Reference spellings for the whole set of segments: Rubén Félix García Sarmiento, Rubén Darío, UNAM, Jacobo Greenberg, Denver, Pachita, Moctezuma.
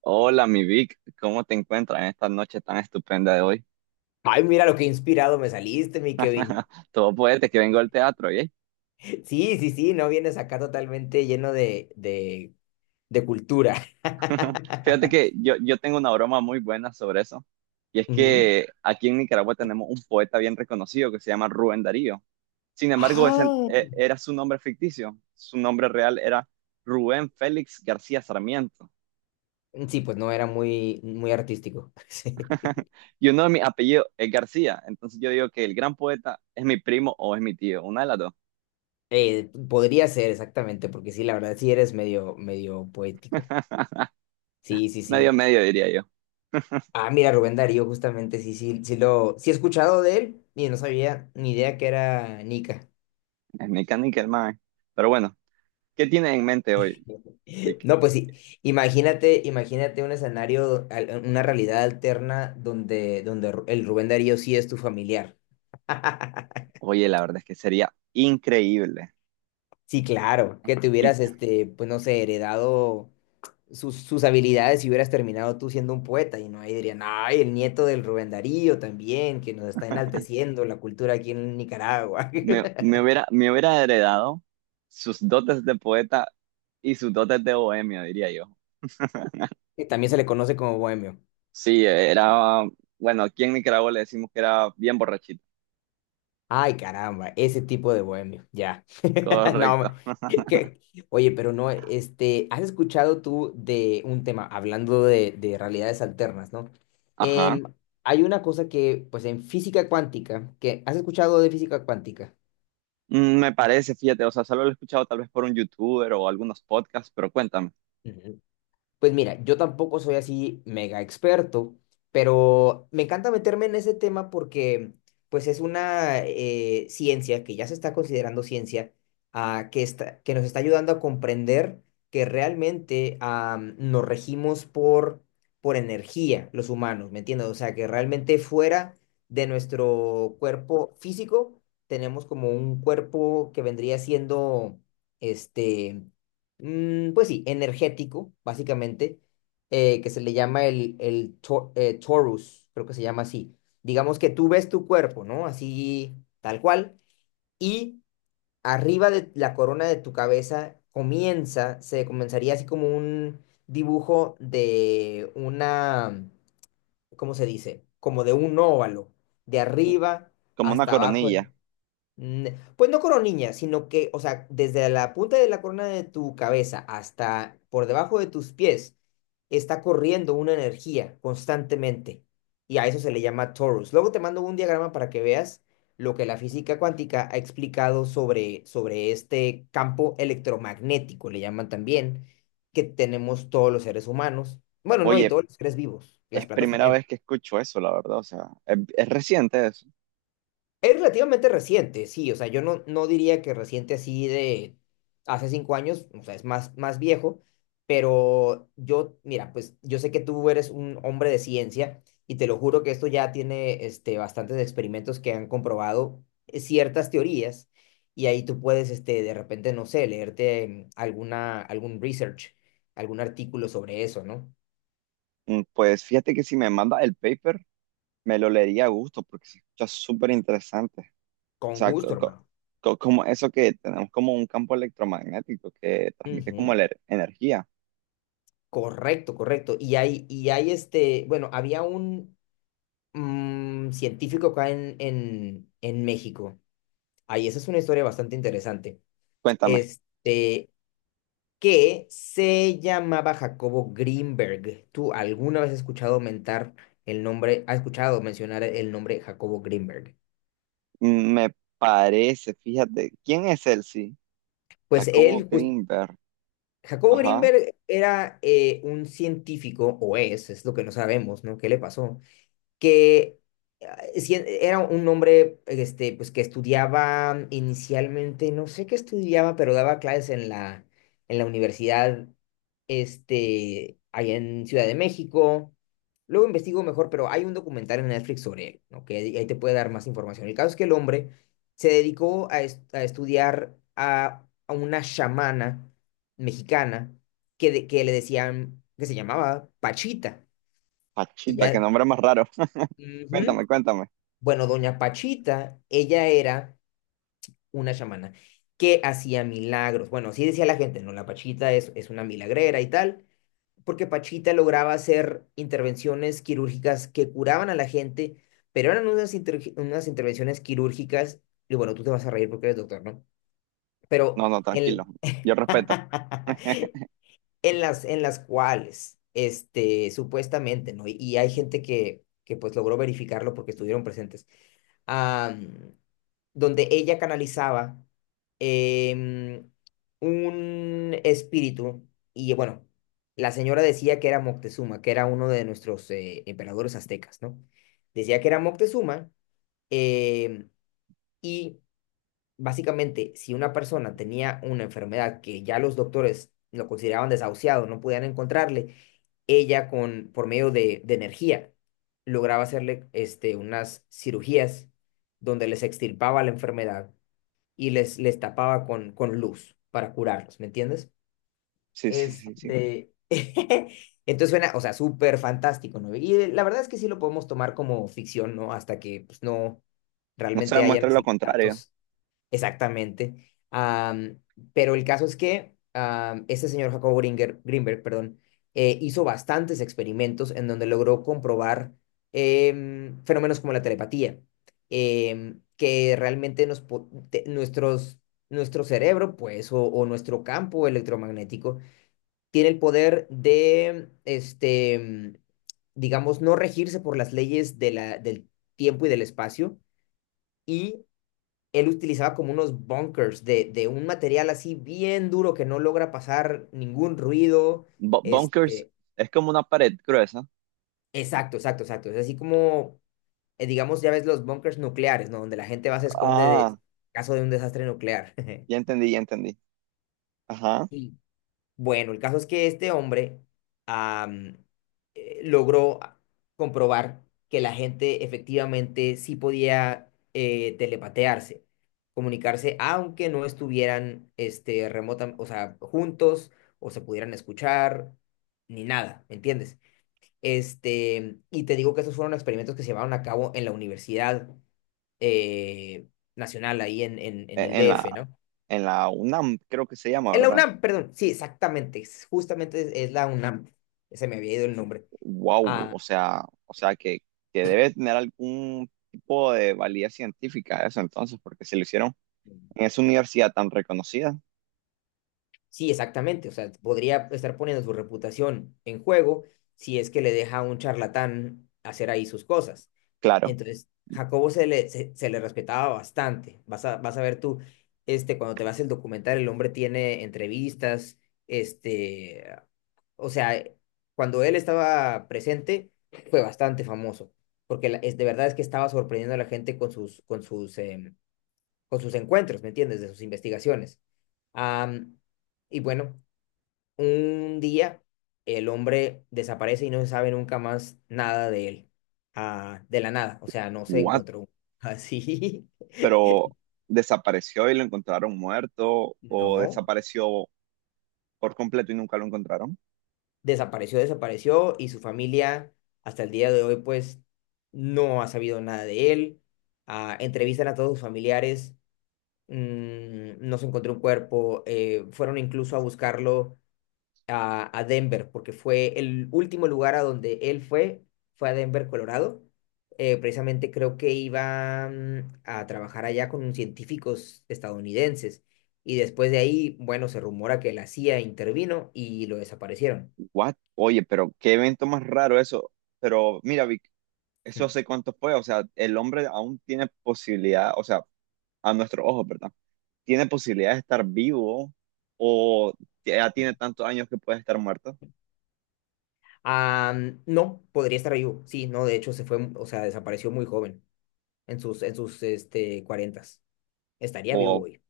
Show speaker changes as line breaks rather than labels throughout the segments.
Hola, mi Vic, ¿cómo te encuentras en esta noche tan estupenda de hoy?
Ay, mira lo que inspirado me saliste, mi Kevin.
Todo poeta que vengo al teatro, ¿eh?
Sí, sí, sí, no vienes acá totalmente lleno de cultura.
Fíjate que yo tengo una broma muy buena sobre eso, y es
Ujú.
que aquí en Nicaragua tenemos un poeta bien reconocido que se llama Rubén Darío. Sin embargo, ese
Ah,
era su nombre ficticio, su nombre real era Rubén Félix García Sarmiento,
sí, pues no era muy, muy artístico. Sí.
y uno de mis apellidos es García, entonces yo digo que el gran poeta es mi primo o es mi tío, una de las dos,
Podría ser exactamente, porque sí, la verdad sí eres medio, medio poético. Sí, sí,
medio
sí.
medio diría yo,
Ah, mira, Rubén Darío, justamente, sí, sí, sí he escuchado de él y no sabía ni idea que era Nica.
es mi canica el mae. Pero bueno. ¿Qué tienes en mente hoy, Vic?
No, pues sí, imagínate un escenario, una realidad alterna donde el Rubén Darío sí es tu familiar.
Oye, la verdad es que sería increíble.
Sí, claro, que te
Y
hubieras, pues no sé, heredado sus habilidades y hubieras terminado tú siendo un poeta y no ahí dirían, ay, el nieto del Rubén Darío también, que nos está enalteciendo la cultura aquí en Nicaragua, que
me hubiera heredado sus dotes de poeta y sus dotes de bohemio, diría yo.
también se le conoce como bohemio.
Sí, era, bueno, aquí en Nicaragua le decimos que era bien borrachito.
Ay, caramba, ese tipo de bohemio, ya. No,
Correcto.
que- oye, pero no, ¿has escuchado tú de un tema, hablando de realidades alternas, ¿no?
Ajá.
Em, Hay una cosa que, pues en física cuántica, que, ¿has escuchado de física cuántica?
Me parece, fíjate, o sea, solo lo he escuchado tal vez por un youtuber o algunos podcasts, pero cuéntame,
Ujú. Pues mira, yo tampoco soy así mega experto, pero me encanta meterme en ese tema porque pues es una ciencia que ya se está considerando ciencia, que nos está ayudando a comprender que realmente nos regimos por energía los humanos, ¿me entiendes? O sea, que realmente fuera de nuestro cuerpo físico tenemos como un cuerpo que vendría siendo este pues sí, energético, básicamente, que se le llama el torus, creo que se llama así. Digamos que tú ves tu cuerpo, ¿no? Así, tal cual, y arriba de la corona de tu cabeza comienza, se comenzaría así como un dibujo de una, ¿cómo se dice? Como de un óvalo, de arriba
como una
hasta abajo.
coronilla.
Mm, Pues no coronilla, sino que, o sea, desde la punta de la corona de tu cabeza hasta por debajo de tus pies, está corriendo una energía constantemente. Y a eso se le llama torus. Luego te mando un diagrama para que veas lo que la física cuántica ha explicado sobre este campo electromagnético, le llaman también, que tenemos todos los seres humanos. Bueno, no, y
Oye,
todos los seres vivos,
es
las plantas
primera
también.
vez que escucho eso, la verdad, o sea, es reciente eso.
Es relativamente reciente, sí, o sea, yo no diría que reciente así de hace 5 años, o sea, es más, más viejo, pero yo, mira, pues yo sé que tú eres un hombre de ciencia y te lo juro que esto ya tiene bastantes experimentos que han comprobado ciertas teorías y ahí tú puedes, de repente, no sé, leerte algún research, algún artículo sobre eso, ¿no?
Pues fíjate que si me manda el paper, me lo leería a gusto porque se escucha súper interesante. O
Con
sea,
gusto, hermano.
como eso que tenemos como un campo electromagnético que transmite como
Ujú,
la energía.
correcto, correcto. Y hay bueno, había un científico acá en México. Ahí, esa es una historia bastante interesante.
Cuéntame,
Este, que se llamaba Jacobo Greenberg. ¿Tú alguna vez has escuchado mentar el nombre, has escuchado mencionar el nombre Jacobo Greenberg?
mm, me parece, fíjate, ¿quién es él? Sí,
Pues
Jacobo
él,
Greenberg.
Jacobo
Ajá,
Greenberg era un científico, o es lo que no sabemos, ¿no? ¿Qué le pasó? Que sí, era un hombre pues, que estudiaba inicialmente, no sé qué estudiaba, pero daba clases en la universidad allá en Ciudad de México. Luego investigo mejor, pero hay un documental en Netflix sobre él, ¿no? Que ahí te puede dar más información. El caso es que el hombre se dedicó a estudiar a una chamana mexicana que le decían, que se llamaba Pachita. Y
Pachita, qué
ya,
nombre más raro.
ujú,
Cuéntame, cuéntame.
bueno, doña Pachita, ella era una chamana que hacía milagros. Bueno, así decía la gente, no, la Pachita es una milagrera y tal, porque Pachita lograba hacer intervenciones quirúrgicas que curaban a la gente, pero eran unas intervenciones quirúrgicas, y bueno, tú te vas a reír porque eres doctor, ¿no? Pero
No, no, tranquilo,
en,
yo respeto.
en las cuales, supuestamente, ¿no? Y hay gente que pues logró verificarlo porque estuvieron presentes ah, donde ella canalizaba em, un espíritu y bueno, la señora decía que era Moctezuma, que era uno de nuestros emperadores aztecas, ¿no? Decía que era Moctezuma em, y básicamente, si una persona tenía una enfermedad que ya los doctores lo consideraban desahuciado, no podían encontrarle, ella por medio de energía lograba hacerle unas cirugías donde les extirpaba la enfermedad y les tapaba con luz para curarlos, ¿me entiendes?
Sí, sí, sí, sí.
Este, entonces suena, o sea, súper fantástico, ¿no? Y la verdad es que sí lo podemos tomar como ficción, ¿no? Hasta que pues, no
No se
realmente hayan
demuestra lo
así
contrario.
datos. Exactamente. Pero el caso es que este señor Jacobo Greenberg, perdón, hizo bastantes experimentos en donde logró comprobar fenómenos como la telepatía, que realmente nos, po- te- nuestros, nuestro cerebro, pues, o nuestro campo electromagnético, tiene el poder de, digamos, no regirse por las leyes del tiempo y del espacio. Y él utilizaba como unos bunkers de un material así bien duro que no logra pasar ningún ruido.
Bunkers
Este,
es como una pared gruesa.
exacto, exacto, exacto. Es así como, digamos, ya ves los bunkers nucleares, ¿no? Donde la gente va se esconde de en
Ah,
caso de un desastre nuclear.
ya entendí, ya entendí. Ajá.
Sí. Bueno, el caso es que este hombre am, logró comprobar que la gente efectivamente sí podía telepatearse, comunicarse, aunque no estuvieran o sea, juntos o se pudieran escuchar, ni nada, ¿me entiendes? Y te digo que esos fueron experimentos que se llevaron a cabo en la Universidad eh, Nacional, ahí en
E-
el
En
DF,
la
¿no?
en la UNAM, creo que se llama,
En la
¿verdad?
UNAM, perdón, sí, exactamente, justamente es la UNAM, se me había ido el nombre.
Wow,
Ah,
o sea que debe tener algún tipo de validez científica eso entonces, porque se lo hicieron en esa universidad tan reconocida,
sí, exactamente, o sea, podría estar poniendo su reputación en juego si es que le deja a un charlatán hacer ahí sus cosas.
claro.
Entonces, Jacobo se le respetaba bastante. Vas a ver tú, cuando te vas el documental, el hombre tiene entrevistas, este, o sea, cuando él estaba presente, fue bastante famoso, porque de verdad es que estaba sorprendiendo a la gente con sus encuentros, ¿me entiendes? De sus investigaciones. Am, y bueno, un día el hombre desaparece y no se sabe nunca más nada de él, de la nada, o sea, no se
¿What,
encontró así,
pero desapareció y lo encontraron muerto o
no.
desapareció por completo y nunca lo encontraron?
Desapareció, desapareció y su familia hasta el día de hoy pues no ha sabido nada de él. Ah, entrevistan a todos sus familiares, no se encontró un cuerpo, fueron incluso a buscarlo a Denver porque fue el último lugar a donde él fue a Denver, Colorado. Precisamente creo que iba a trabajar allá con unos científicos estadounidenses y después de ahí, bueno, se rumora que la CIA intervino y lo desaparecieron.
What, oye, pero qué evento más raro eso, pero mira, Vic, eso
Mm.
hace cuánto fue, o sea, el hombre aún tiene posibilidad, o sea, a nuestros ojos, ¿verdad? ¿Tiene posibilidad de estar vivo o ya
Mm.
tiene tantos años que puede estar muerto?
Ah, no, podría estar vivo. Sí, no, de hecho se fue, o sea, desapareció muy joven, en sus cuarentas. Estaría vivo
O
hoy.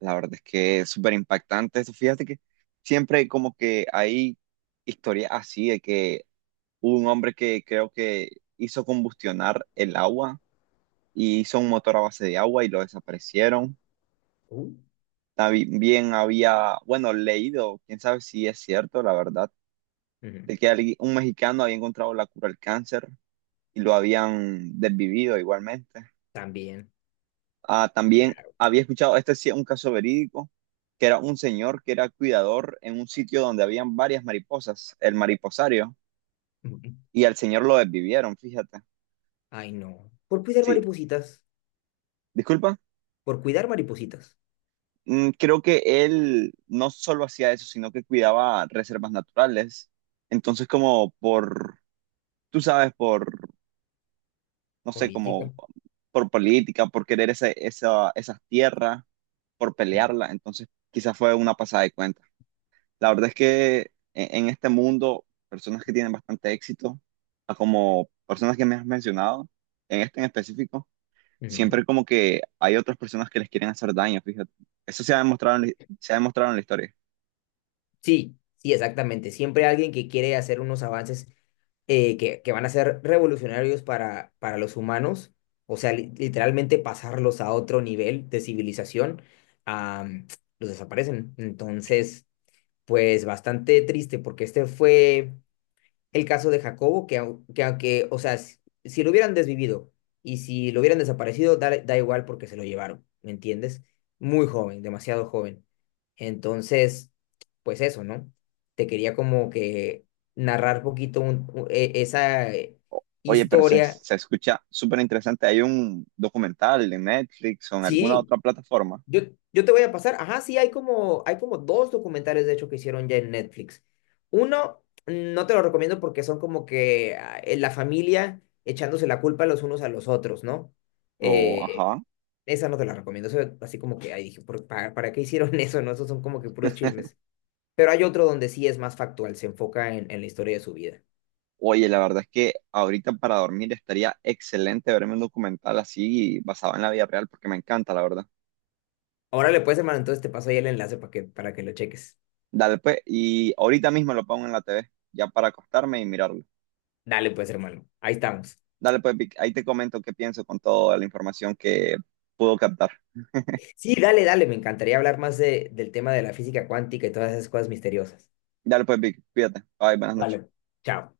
la verdad es que es súper impactante eso. Fíjate que siempre hay historias así de que hubo un hombre que creo que hizo combustionar el agua y hizo un motor a base de agua y lo desaparecieron.
Uh,
También había, bueno, leído, quién sabe si es cierto, la verdad,
Ujú,
de que alguien- un mexicano había encontrado la cura al cáncer y lo habían desvivido igualmente.
también,
Ah, también
claro.
había escuchado, este sí es un caso verídico, que era un señor que era cuidador en un sitio donde habían varias mariposas, el mariposario,
Ujú.
y al señor lo desvivieron, fíjate.
Ay, no. Por cuidar
Sí,
maripositas.
disculpa.
Por cuidar maripositas.
Creo que él no solo hacía eso, sino que cuidaba reservas naturales. Entonces, como por, tú sabes, por, no sé, como
Política.
por política, por querer esa, esas tierras, por
Mm,
pelearla. Entonces, quizás fue una pasada de cuenta. La verdad es que en este mundo, personas que tienen bastante éxito, a como personas que me has mencionado, en este en específico,
ujú,
siempre como que hay otras personas que les quieren hacer daño, fíjate. Eso se ha demostrado se ha demostrado en la historia.
sí, sí, exactamente. Siempre alguien que quiere hacer unos avances que van a ser revolucionarios para los humanos, o sea, literalmente pasarlos a otro nivel de civilización, am, los desaparecen. Entonces, pues bastante triste porque este fue el caso de Jacobo, que aunque, o sea, si lo hubieran desvivido y si lo hubieran desaparecido, da igual porque se lo llevaron, ¿me entiendes? Muy joven, demasiado joven. Entonces, pues eso, ¿no? Te quería como que narrar poquito esa
Oye, pero
historia.
se escucha súper interesante. Hay un documental en Netflix o en alguna
Sí,
otra plataforma.
Yo, yo te voy a pasar, ajá, sí, hay como dos documentales de hecho que hicieron ya en Netflix. Uno, no te lo recomiendo porque son como que la familia echándose la culpa los unos a los otros, ¿no?
O,
Eh,
ajá.
Esa no te la recomiendo, eso, así como que, ahí dije, "¿para qué hicieron eso, no? Esos son como que puros chismes. Pero hay otro donde sí es más factual, se enfoca en la historia de su vida.
Oye, la verdad es que ahorita para dormir estaría excelente verme un documental así basado en la vida real porque me encanta, la verdad.
Ahora le puedes, hermano, entonces te paso ahí el enlace para que lo cheques.
Dale, pues, y ahorita mismo lo pongo en la TV, ya para acostarme y mirarlo.
Dale, pues, hermano, ahí estamos.
Dale, pues, Vic, ahí te comento qué pienso con toda la información que pudo captar.
Sí, dale, dale, me encantaría hablar más del tema de la física cuántica y todas esas cosas misteriosas.
Dale, pues, Vic, cuídate. Bye, buenas noches.
Vale, chao.